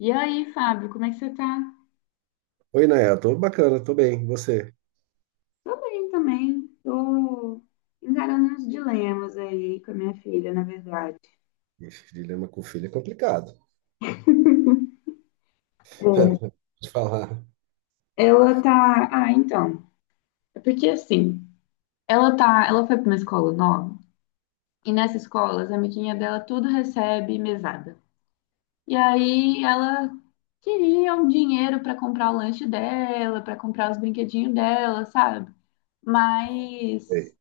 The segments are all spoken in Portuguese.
E aí, Fábio, como é que você tá? Oi, Naya, tô bacana, tô bem, e você? Tô bem também. Tô encarando uns dilemas aí com a minha filha, na verdade. Ixi, dilema com filho é complicado. É. Vou Te falar. Ela tá. Ah, então. É porque assim, ela tá. Ela foi pra uma escola nova, e nessa escola, as amiguinhas dela tudo recebe mesada. E aí ela queria um dinheiro pra comprar o lanche dela, pra comprar os brinquedinhos dela, sabe? Mas Ei.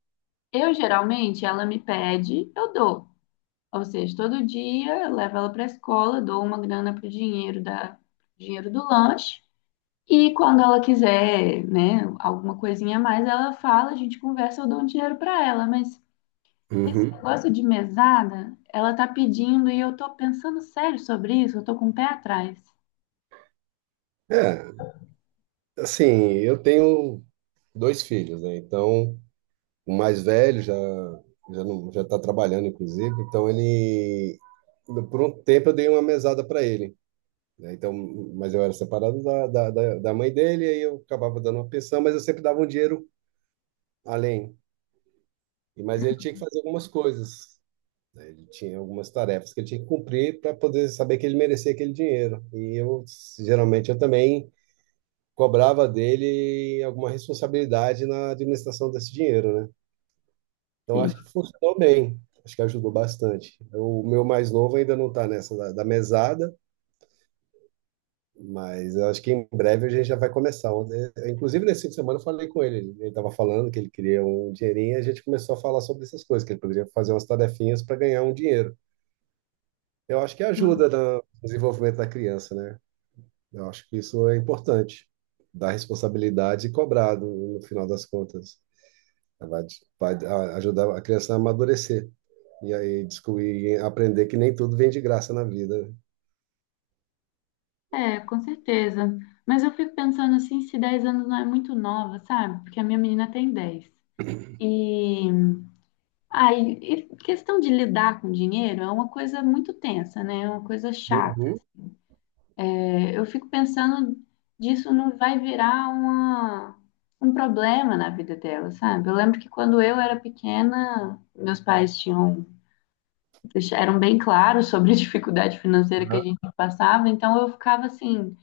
eu geralmente ela me pede, eu dou. Ou seja, todo dia eu levo ela para a escola, dou uma grana pro dinheiro do lanche. E quando ela quiser, né, alguma coisinha a mais, ela fala, a gente conversa, eu dou um dinheiro para ela, mas esse Uhum. negócio de mesada, ela tá pedindo e eu tô pensando sério sobre isso, eu tô com o pé atrás. É, assim, eu tenho dois filhos, né? Então, o mais velho já não, já tá trabalhando, inclusive, então ele por um tempo eu dei uma mesada para ele, né? Então, mas eu era separado da mãe dele, aí eu acabava dando uma pensão, mas eu sempre dava um dinheiro além. E mas ele tinha que fazer algumas coisas. Né? Ele tinha algumas tarefas que ele tinha que cumprir para poder saber que ele merecia aquele dinheiro. E eu, geralmente, eu também cobrava dele alguma responsabilidade na administração desse dinheiro, né? Então, Sim, acho que funcionou bem. Acho que ajudou bastante. O meu mais novo ainda não está nessa da mesada, mas eu acho que em breve a gente já vai começar. Inclusive, nesse fim de semana eu falei com ele. Ele estava falando que ele queria um dinheirinho e a gente começou a falar sobre essas coisas, que ele poderia fazer umas tarefinhas para ganhar um dinheiro. Eu acho que sim, ajuda no desenvolvimento da criança, né? Eu acho que isso é importante, dar responsabilidade e cobrar no final das contas. Vai, ajudar a criança a amadurecer e aí descobrir, aprender que nem tudo vem de graça na vida. é, com certeza. Mas eu fico pensando assim, se 10 anos não é muito nova, sabe? Porque a minha menina tem 10. E Aí, e questão de lidar com dinheiro é uma coisa muito tensa, né? É uma coisa chata. Uhum. É, eu fico pensando disso não vai virar uma, um problema na vida dela, sabe? Eu lembro que quando eu era pequena, meus pais tinham, eram bem claros sobre a dificuldade financeira que a gente passava, então eu ficava assim,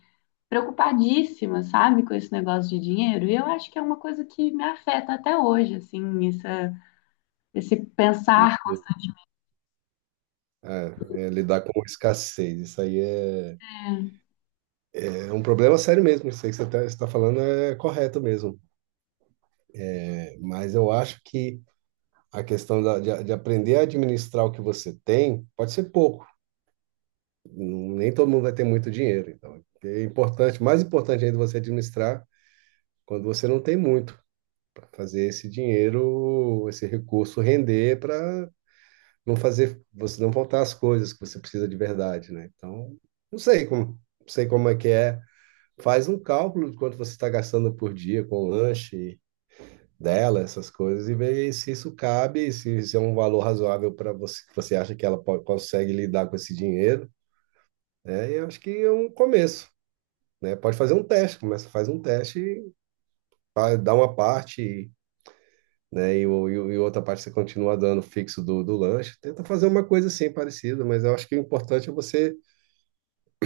preocupadíssima, sabe, com esse negócio de dinheiro. E eu acho que é uma coisa que me afeta até hoje, assim, esse pensar. É, é lidar com escassez, isso aí é, Né, é um problema sério mesmo. Isso aí que você está falando é correto mesmo. É, mas eu acho que a de aprender a administrar o que você tem pode ser pouco. Nem todo mundo vai ter muito dinheiro. Então, é importante, mais importante ainda você administrar quando você não tem muito, para fazer esse dinheiro, esse recurso render para não fazer você não faltar as coisas que você precisa de verdade, né? Então, não sei como, não sei como é que é. Faz um cálculo de quanto você está gastando por dia com lanche dela, essas coisas, e ver se isso cabe, se isso é um valor razoável para você, que você acha que ela pode, consegue lidar com esse dinheiro. É, eu acho que é um começo. Né? Pode fazer um teste, começa, faz um teste, dá uma parte, né? E, e outra parte você continua dando fixo do lanche. Tenta fazer uma coisa assim parecida, mas eu acho que o importante é você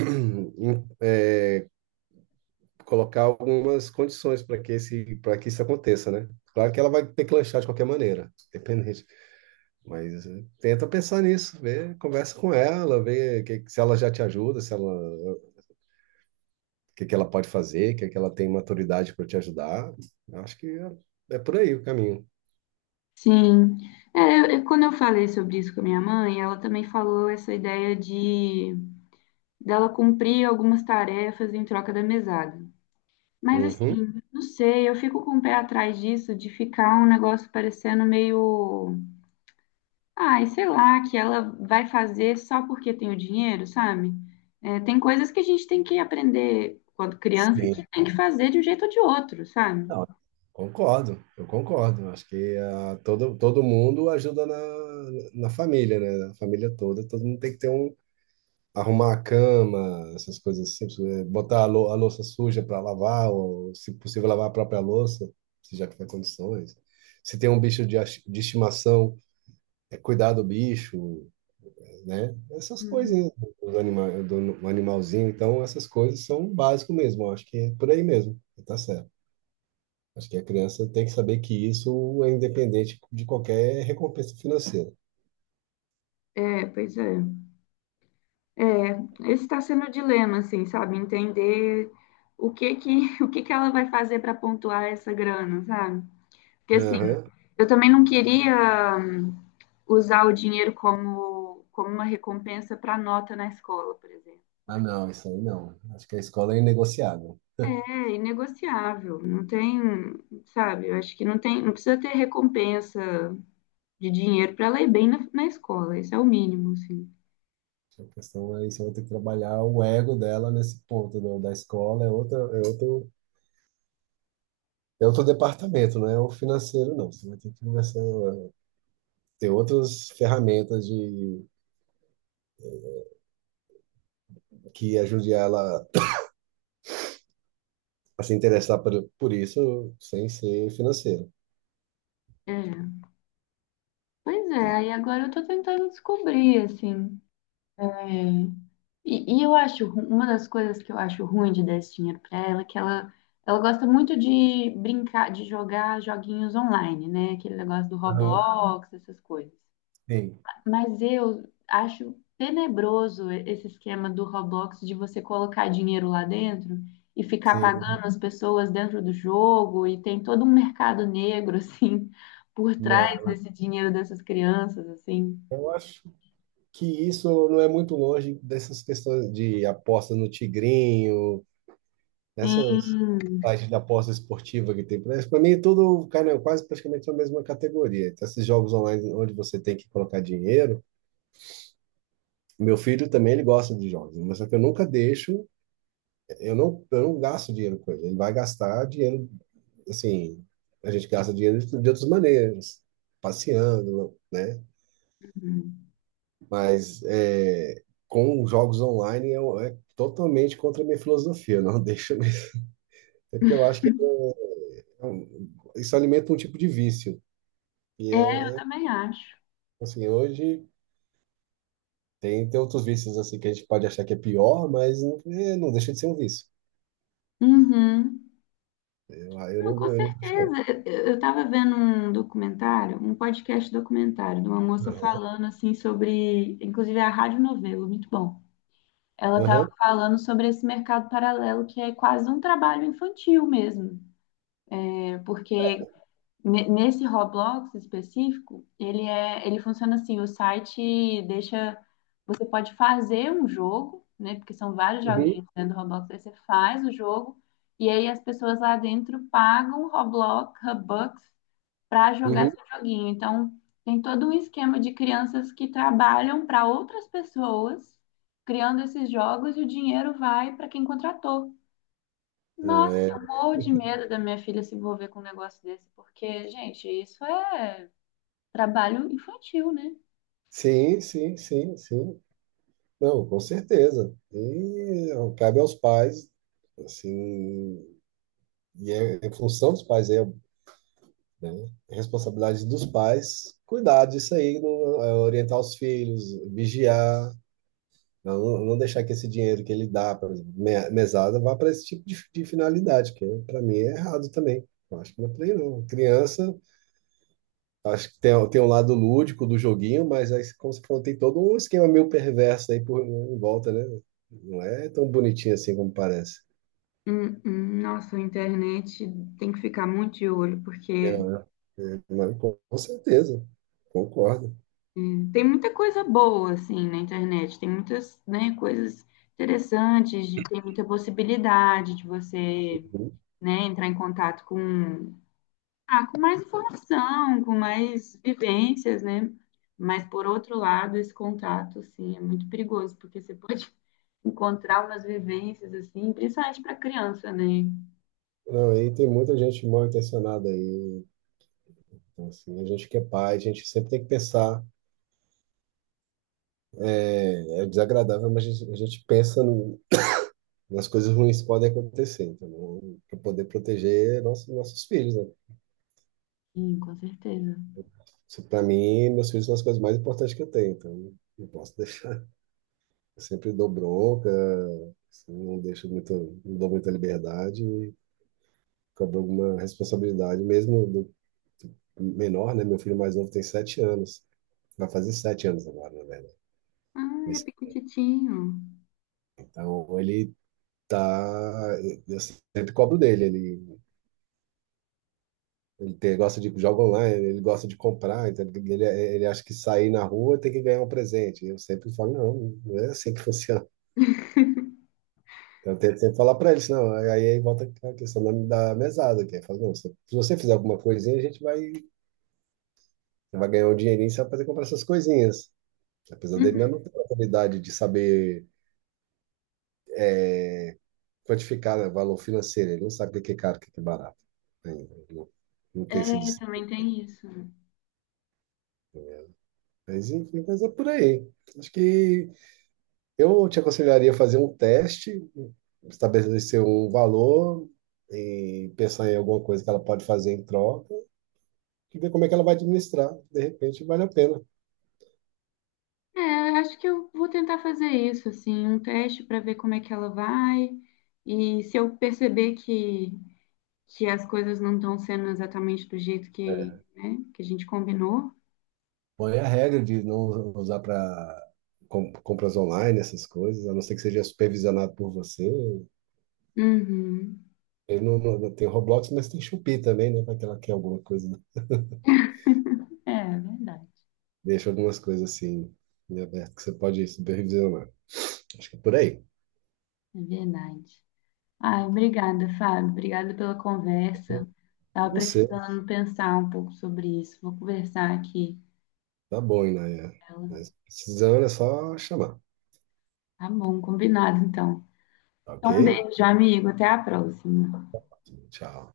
hum, em- colocar algumas condições para que esse, para que isso aconteça, né? Claro que ela vai ter que lanchar de qualquer maneira, independente. Mas tenta pensar nisso, vê, conversa com ela, se ela já te ajuda, se ela, o que que ela pode fazer, o que que ela tem maturidade para te ajudar. Eu acho que é, é por aí o caminho. sim. É, quando eu falei sobre isso com a minha mãe, ela também falou essa ideia de dela cumprir algumas tarefas em troca da mesada. Mas Uhum. assim, não sei, eu fico com o pé atrás disso, de ficar um negócio parecendo meio, ai, sei lá, que ela vai fazer só porque tem o dinheiro, sabe? É, tem coisas que a gente tem que aprender quando criança Sim. que tem que fazer de um jeito ou de outro, sabe? Não, concordo, eu concordo. Acho que todo, todo mundo ajuda na, na família, né? A família toda, todo mundo tem que ter um. Arrumar a cama, essas coisas assim, botar a, a louça suja para lavar, ou se possível, lavar a própria louça, se já tiver condições. Se tem um bicho de, de estimação, é cuidar do bicho, né? Essas Uhum. coisas, anima, do animalzinho. Então, essas coisas são o básico mesmo. Eu acho que é por aí mesmo. Tá certo. Acho que a criança tem que saber que isso é independente de qualquer recompensa financeira. É, pois é. É, esse está sendo o dilema, assim, sabe? Entender o que que ela vai fazer para pontuar essa grana, sabe? Porque, assim, Aham. eu também não queria usar o dinheiro como, como uma recompensa para nota na escola, por exemplo. Ah, Porque não, isso aí não. Acho que a escola é inegociável. é inegociável, não tem, sabe? Eu acho que não tem, não precisa ter recompensa de dinheiro para ela ir bem na, na escola, isso é o mínimo, assim. A questão é isso, eu vou ter que trabalhar o ego dela nesse ponto, né? O da escola, é outra, é outro departamento, não é o financeiro, não. Você vai ter que conversar, ter outras ferramentas de, que ajude ela a se interessar por isso sem ser financeiro. É. Pois Né? é, aí agora eu tô tentando descobrir, assim. É, e, eu acho, uma das coisas que eu acho ruim de dar esse dinheiro para ela é que ela gosta muito de brincar, de jogar joguinhos online, né? Aquele negócio do Aham, Roblox, essas coisas. sim, Mas eu acho tenebroso esse esquema do Roblox de você colocar dinheiro lá dentro e ficar sim. pagando as pessoas dentro do jogo, e tem todo um mercado negro, assim, por trás Não, desse dinheiro dessas crianças, assim. eu acho que isso não é muito longe dessas questões de apostas no Tigrinho, dessas Sim. sites de aposta esportiva que tem por aí. Para mim, tudo cara, quase praticamente é a mesma categoria. Então, esses jogos online onde você tem que colocar dinheiro. Meu filho também ele gosta de jogos, mas só que eu nunca deixo, eu não gasto dinheiro com ele. Ele vai gastar dinheiro, assim, a gente gasta dinheiro de outras maneiras, passeando, né? Mas é, com jogos online é totalmente contra a minha filosofia. Não deixa mesmo. É porque eu acho que isso alimenta um tipo de vício. E É, eu é é, também acho. assim, hoje tem, tem outros vícios assim que a gente pode achar que é pior, mas não, é, não deixa de ser um vício. Uhum. Eu, Não, com eu não deixo, não. certeza. Eu estava vendo um documentário, um podcast documentário, de uma moça falando assim sobre, inclusive a Rádio Novelo, muito bom. Ela estava Aham, falando sobre esse mercado paralelo que é quase um trabalho infantil mesmo, né? Porque nesse Roblox específico, ele funciona assim, o site deixa, você pode fazer um jogo, né? Porque são vários uhum, joguinhos dentro do Roblox, aí você faz o jogo e aí as pessoas lá dentro pagam Robux para jogar uhum. seu joguinho. Então, tem todo um esquema de crianças que trabalham para outras pessoas criando esses jogos e o dinheiro vai para quem contratou. Nossa, É, eu morro de medo da minha filha se envolver com um negócio desse, porque, gente, isso é trabalho infantil, né? sim, sim, sim, sim. Não, com certeza. E ó, cabe aos pais, assim, e é, é função dos pais, é né? Responsabilidade dos pais, cuidar disso aí, é, orientar os filhos, vigiar, não, não deixar que esse dinheiro que ele dá, por exemplo, mesada, vá para esse tipo de finalidade, que para mim é errado também. Eu acho que não é por aí, não. Criança, acho que tem, tem um lado lúdico do joguinho, mas aí, como você falou, tem todo um esquema meio perverso aí por, em volta, né? Não é tão bonitinho assim como parece. Hum. Nossa, a internet tem que ficar muito de olho, É, porque é, mas com certeza, concordo. Tem muita coisa boa, assim, na internet. Tem muitas, né, coisas interessantes, tem muita possibilidade de você, né, entrar em contato com... Ah, com mais informação, com mais vivências, né? Mas, por outro lado, esse contato, assim, é muito perigoso, porque você pode encontrar umas vivências, assim, principalmente para criança, né? Não, aí tem muita gente mal intencionada aí. Então, assim, a gente que é pai, a gente sempre tem que pensar. É, é desagradável, mas a gente pensa nas coisas ruins que podem acontecer, entendeu? Para poder proteger nossos, nossos filhos, né? Sim, com certeza. Isso, para mim, meus filhos são as coisas mais importantes que eu tenho, então não posso deixar. Eu sempre dou bronca, assim, não deixo muito, não dou muita liberdade, e cobro alguma responsabilidade, mesmo do menor, né? Meu filho mais novo tem sete anos, vai fazer sete anos agora, na verdade. Ah, ele é pequititinho. Então ele tá. Eu sempre cobro dele. Ele, gosta de jogar online, ele gosta de comprar, então ele acha que sair na rua tem que ganhar um presente. Eu sempre falo, não, não é assim que funciona. Então, eu tento sempre falar para eles, não. Aí volta a questão da mesada, que é, fala, não, se você fizer alguma coisinha, a gente vai, você vai ganhar um dinheirinho, você vai fazer comprar essas coisinhas. Apesar dele ainda Uhum. não ter a oportunidade de saber quantificar, né, valor financeiro, ele não sabe o que é caro, o que é barato. Né? Ele não, não tem esse É, também tem isso. Mas enfim, mas é por aí. Acho que eu te aconselharia a fazer um teste, estabelecer um valor e pensar em alguma coisa que ela pode fazer em troca e ver como é que ela vai administrar. De repente, vale a pena. É, eu acho que eu vou tentar fazer isso, assim, um teste para ver como é que ela vai. E se eu perceber que as coisas não estão sendo exatamente do jeito que, né, que a gente combinou... Bom, é a regra de não usar para compras online, essas coisas, a não ser que seja supervisionado por você. Uhum. Ele não, não tem Roblox, mas tem Shopee também, né? Pra que ela quer alguma coisa, né? É verdade, Deixa algumas coisas assim em aberto que você pode supervisionar. Acho que é por aí. é verdade. Ai, obrigada, Fábio. Obrigada pela conversa. E Tava você, precisando pensar um pouco sobre isso. Vou conversar aqui tá bom, Inaya. com Mas ela. precisando é só chamar, Tá bom, combinado então. tá ok? Então, um beijo, amigo. Até a próxima. Tchau.